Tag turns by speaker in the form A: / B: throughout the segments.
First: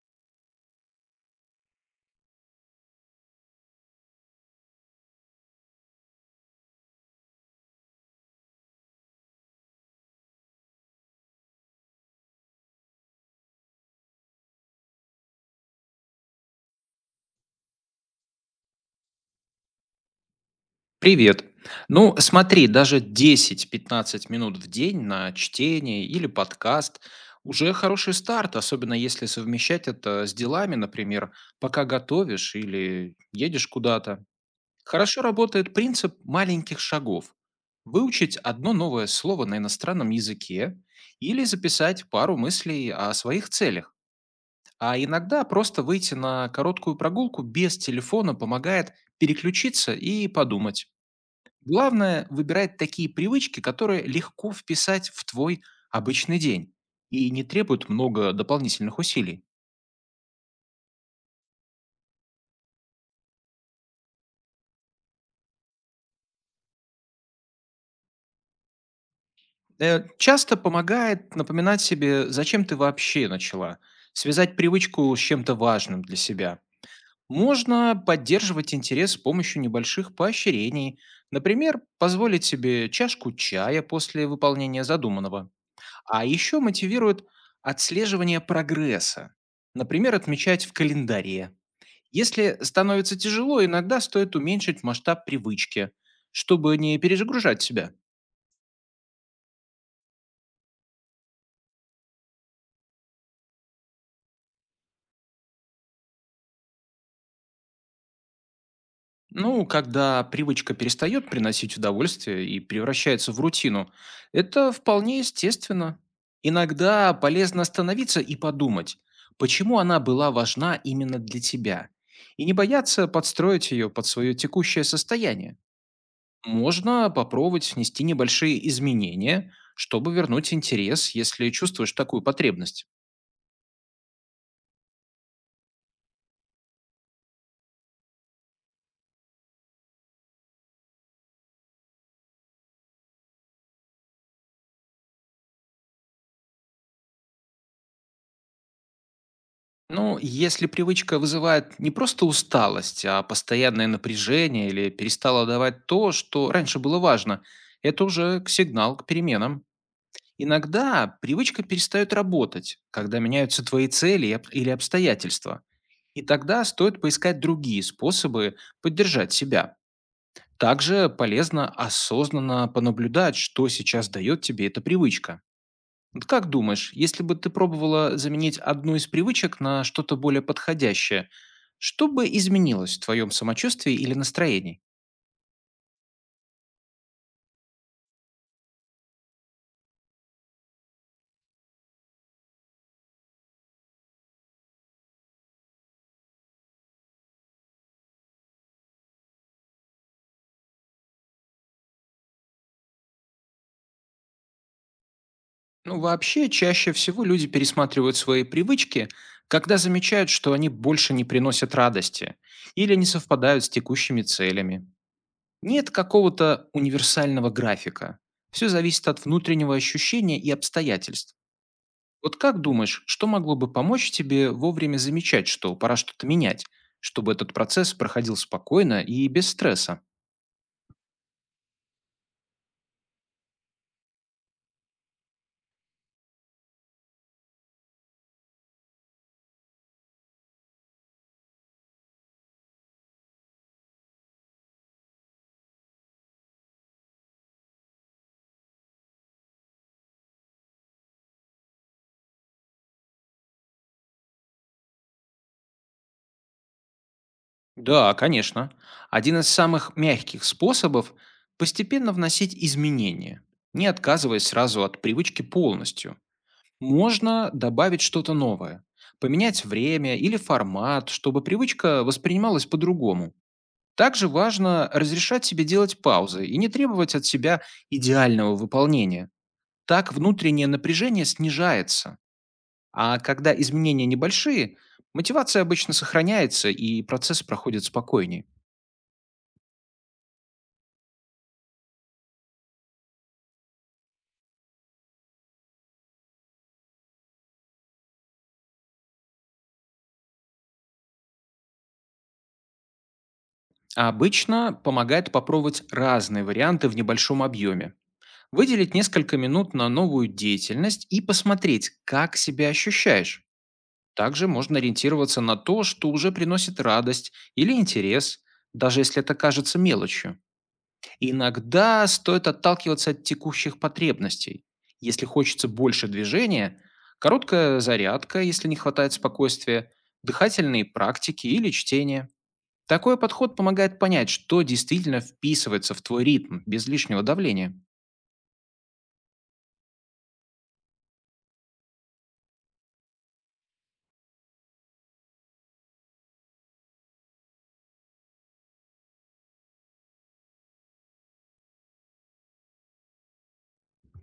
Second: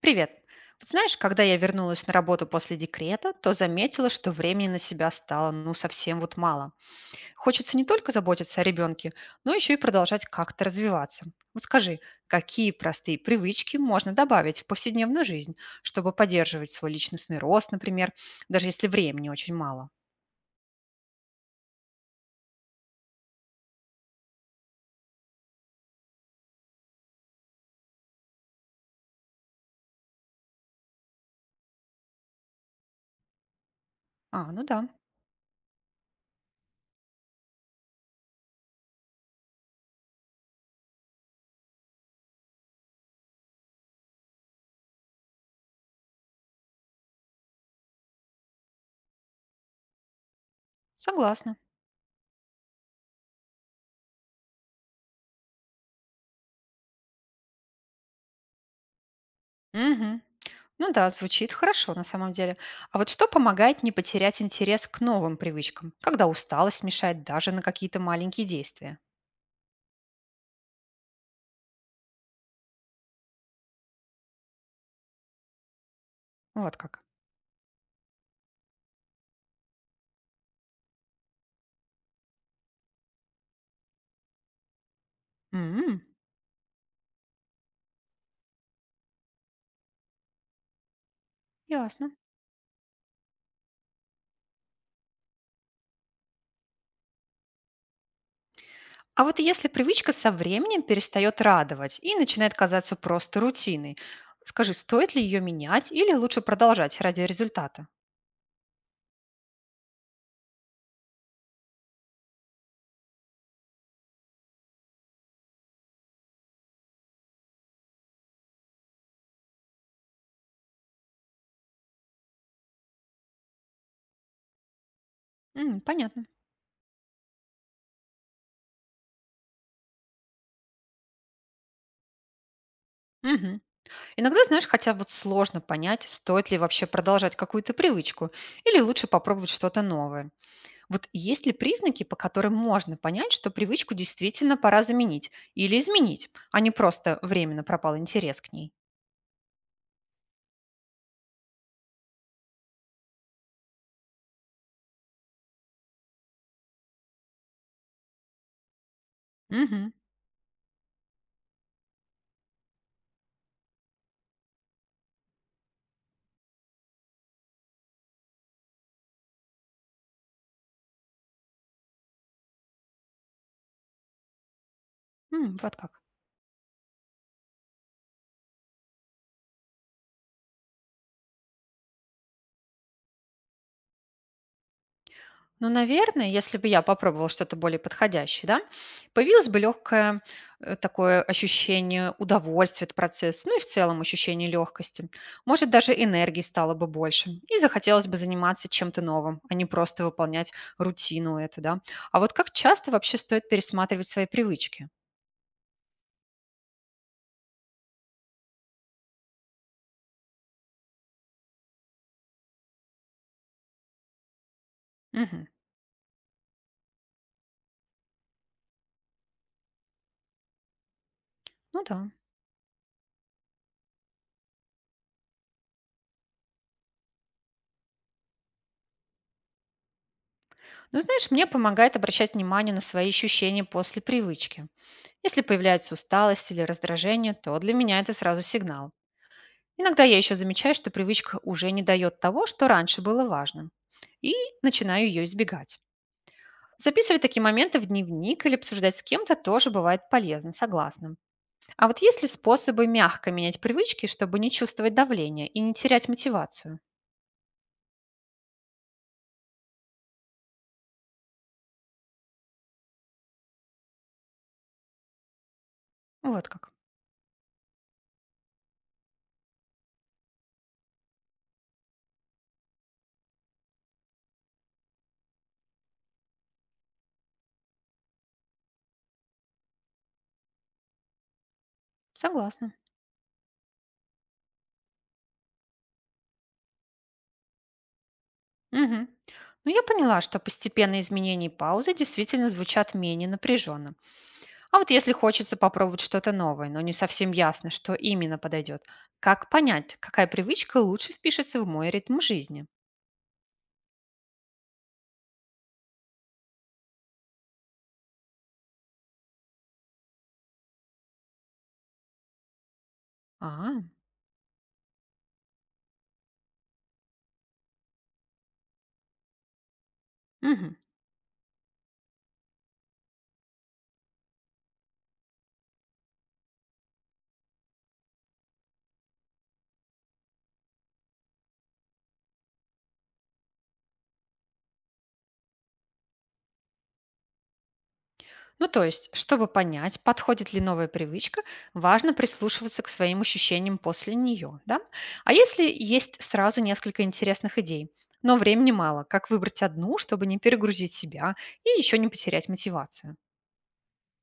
A: Привет. Вот знаешь, когда я вернулась на работу после декрета, то заметила, что времени на себя стало, ну совсем вот мало. Хочется не только заботиться о ребенке, но еще и продолжать как-то развиваться. Вот скажи, какие простые привычки можно добавить в повседневную жизнь, чтобы поддерживать свой личностный рост, например, даже если времени очень мало?
B: Привет. Ну, смотри, даже 10-15 минут в день на чтение или подкаст уже хороший старт, особенно если совмещать это с делами, например, пока готовишь или едешь куда-то.
A: А, ну да,
B: Хорошо работает принцип маленьких шагов. Выучить одно новое слово на иностранном языке или записать пару мыслей о своих целях. А иногда просто выйти на короткую прогулку без телефона помогает переключиться и подумать.
A: согласна.
B: Главное выбирать такие привычки, которые легко вписать в твой обычный день и не требуют много дополнительных усилий.
A: Мгм. Ну да, звучит хорошо на самом деле. А вот что помогает не потерять интерес к новым привычкам, когда усталость мешает даже на какие-то маленькие действия?
B: Часто помогает напоминать себе, зачем ты вообще начала, связать привычку с чем-то важным для себя.
A: Вот как.
B: Можно поддерживать интерес с помощью небольших поощрений, например, позволить себе чашку чая после выполнения задуманного.
A: М,
B: А еще мотивирует отслеживание прогресса, например, отмечать в календаре.
A: ясно.
B: Если становится тяжело, иногда стоит уменьшить масштаб привычки, чтобы не перезагружать себя.
A: А вот если привычка со временем перестает радовать и начинает казаться просто рутиной, скажи, стоит ли ее менять или лучше продолжать ради результата?
B: Ну, когда привычка перестает приносить удовольствие и превращается в рутину, это вполне естественно. Иногда полезно остановиться и подумать, почему она была важна именно для тебя, и не бояться подстроить ее под свое текущее состояние.
A: М, понятно.
B: Можно попробовать внести небольшие изменения, чтобы вернуть интерес, если чувствуешь такую потребность.
A: Мгм. Иногда, знаешь, хотя вот сложно понять, стоит ли вообще продолжать какую-то привычку или лучше попробовать что-то новое. Вот есть ли признаки, по которым можно понять, что привычку действительно пора заменить или изменить, а не просто временно пропал интерес к ней?
B: Ну, если привычка вызывает не просто усталость, а постоянное напряжение или перестала давать то, что раньше было важно, это уже сигнал к переменам.
A: Мгм.
B: Иногда привычка перестает работать, когда меняются твои цели и или обстоятельства. И тогда стоит поискать другие способы поддержать себя. Также полезно осознанно понаблюдать, что сейчас дает тебе эта привычка.
A: М, вот как.
B: Вот как думаешь, если бы ты пробовала заменить одну из привычек на что-то более подходящее, что бы изменилось в твоем самочувствии или настроении?
A: Ну, наверное, если бы я попробовала что-то более подходящее, да, появилось бы легкое такое ощущение удовольствия от процесса, ну и в целом ощущение легкости. Может, даже энергии стало бы больше, и захотелось бы заниматься чем-то новым, а не просто выполнять рутину эту, да. А вот как часто вообще стоит пересматривать свои привычки?
B: Ну, вообще, чаще всего люди пересматривают свои привычки, когда замечают, что они больше не приносят радости или не совпадают с текущими целями.
A: Мгм.
B: Нет какого-то универсального графика. Все зависит от внутреннего ощущения и обстоятельств.
A: Ну да.
B: Вот как думаешь, что могло бы помочь тебе вовремя замечать, что пора что-то менять, чтобы этот процесс проходил спокойно и без стресса?
A: Ну, знаешь, мне помогает обращать внимание на свои ощущения после привычки. Если появляется усталость или раздражение, то для меня это сразу сигнал. Иногда я еще замечаю, что привычка уже не дает того, что раньше было важным, и начинаю ее избегать. Записывать такие моменты в дневник или обсуждать с кем-то тоже бывает полезно, согласна. А вот есть ли способы мягко менять привычки, чтобы не чувствовать давление и не терять мотивацию?
B: Да, конечно. Один из самых мягких способов — постепенно вносить изменения, не отказываясь сразу от привычки полностью.
A: Вот как.
B: Можно добавить что-то новое, поменять время или формат, чтобы привычка воспринималась по-другому. Также важно разрешать себе делать паузы и не требовать от себя идеального выполнения. Так внутреннее напряжение снижается,
A: Согласна.
B: а когда изменения небольшие, мотивация обычно сохраняется и процесс проходит спокойнее.
A: Мгм. Ну, я поняла, что постепенные изменения и паузы действительно звучат менее напряженно. А вот если хочется попробовать что-то новое, но не совсем ясно, что именно подойдет, как понять, какая привычка лучше впишется в мой ритм жизни?
B: А обычно помогает попробовать разные варианты в небольшом объеме. Выделить несколько минут на новую деятельность и посмотреть, как себя ощущаешь.
A: А,
B: Также можно ориентироваться на то, что уже приносит радость или интерес, даже если это кажется мелочью.
A: мгм.
B: Иногда стоит отталкиваться от текущих потребностей. Если хочется больше движения, короткая зарядка, если не хватает спокойствия, дыхательные практики или чтение. Такой подход помогает понять, что действительно вписывается в твой ритм без лишнего давления.
A: Ну, то есть, чтобы понять, подходит ли новая привычка, важно прислушиваться к своим ощущениям после нее, да? А если есть сразу несколько интересных идей, но времени мало, как выбрать одну, чтобы не перегрузить себя и еще не потерять мотивацию?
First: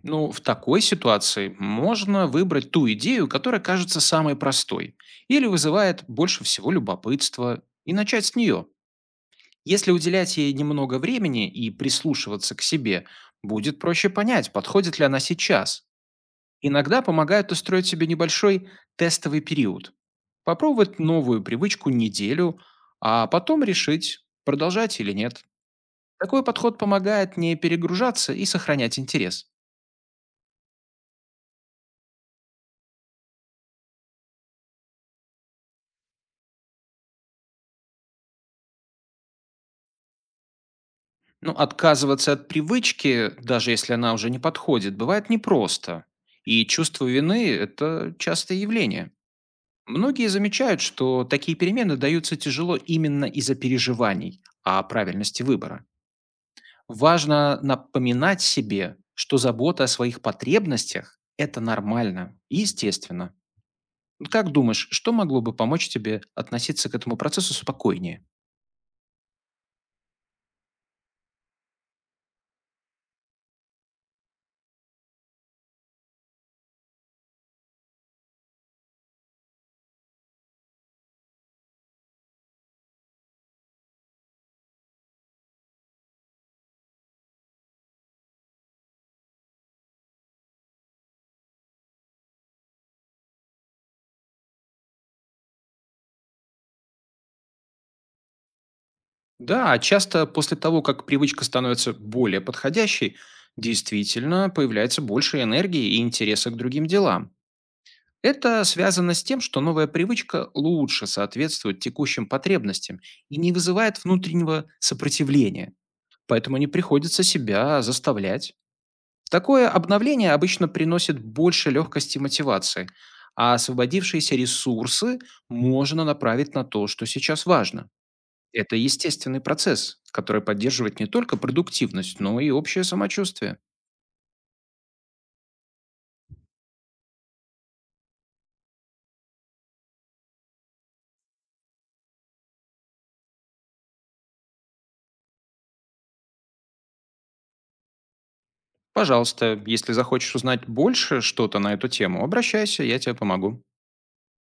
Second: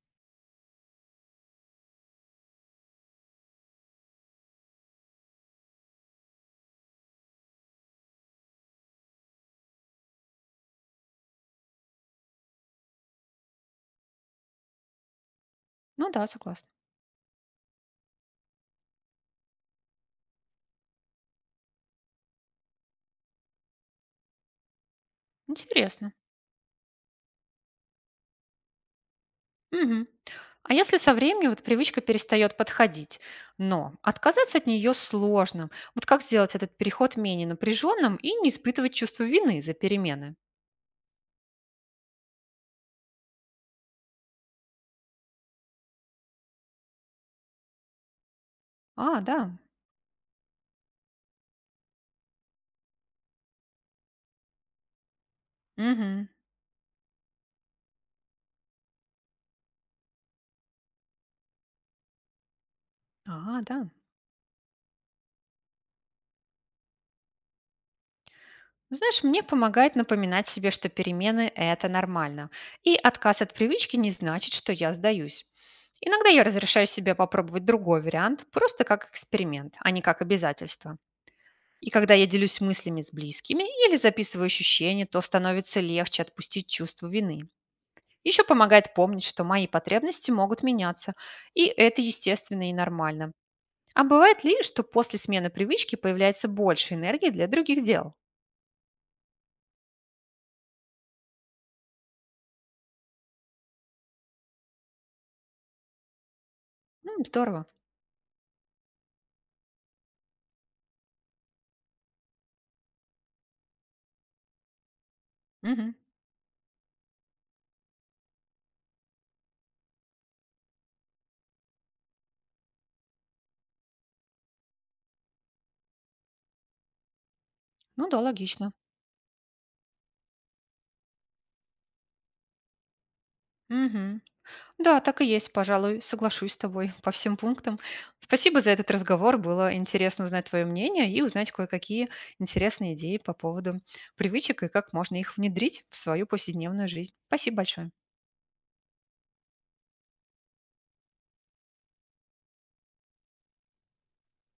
B: Ну, в такой ситуации можно выбрать ту идею, которая кажется самой простой или вызывает больше всего любопытства, и начать с нее. Если уделять ей немного времени и прислушиваться к себе, будет проще понять, подходит ли она сейчас.
A: Ну да, согласна.
B: Иногда помогает устроить себе небольшой тестовый период. Попробовать новую привычку неделю, а потом решить, продолжать или нет.
A: Интересно.
B: Такой подход помогает не перегружаться и сохранять интерес.
A: Мгм. А если со временем вот привычка перестает подходить, но отказаться от нее сложно. Вот как сделать этот переход менее напряженным и не испытывать чувство вины за перемены?
B: Но отказываться от привычки, даже если она уже не подходит, бывает непросто. И чувство вины — это частое явление.
A: А, да.
B: Многие замечают, что такие перемены даются тяжело именно из-за переживаний о правильности выбора.
A: Мгм.
B: Важно напоминать себе, что забота о своих потребностях — это нормально и естественно.
A: А, да.
B: Ну, как думаешь, что могло бы помочь тебе относиться к этому процессу спокойнее?
A: Ну, знаешь, мне помогает напоминать себе, что перемены — это нормально. И отказ от привычки не значит, что я сдаюсь. Иногда я разрешаю себе попробовать другой вариант, просто как эксперимент, а не как обязательство. И когда я делюсь мыслями с близкими или записываю ощущения, то становится легче отпустить чувство вины. Еще помогает помнить, что мои потребности могут меняться, и это естественно и нормально. А бывает ли, что после смены привычки появляется больше энергии для других дел?
B: Да, часто после того, как привычка становится более подходящей, действительно появляется больше энергии и интереса к другим
A: М,
B: делам.
A: здорово.
B: Это связано с тем, что новая привычка лучше соответствует текущим потребностям и не вызывает внутреннего сопротивления,
A: Мгм.
B: поэтому не приходится себя заставлять. Такое обновление обычно приносит больше легкости и мотивации, а освободившиеся ресурсы можно направить на то, что сейчас важно.
A: Ну да, логично.
B: Это естественный процесс, который поддерживает не только продуктивность, но и общее самочувствие.
A: Мгм. Да, так и есть, пожалуй, соглашусь с тобой по всем пунктам. Спасибо за этот разговор, было интересно узнать твое мнение и узнать кое-какие интересные идеи по поводу привычек и как можно их внедрить в свою повседневную жизнь. Спасибо большое.
B: Пожалуйста, если захочешь узнать больше что-то на эту тему, обращайся, я тебе помогу.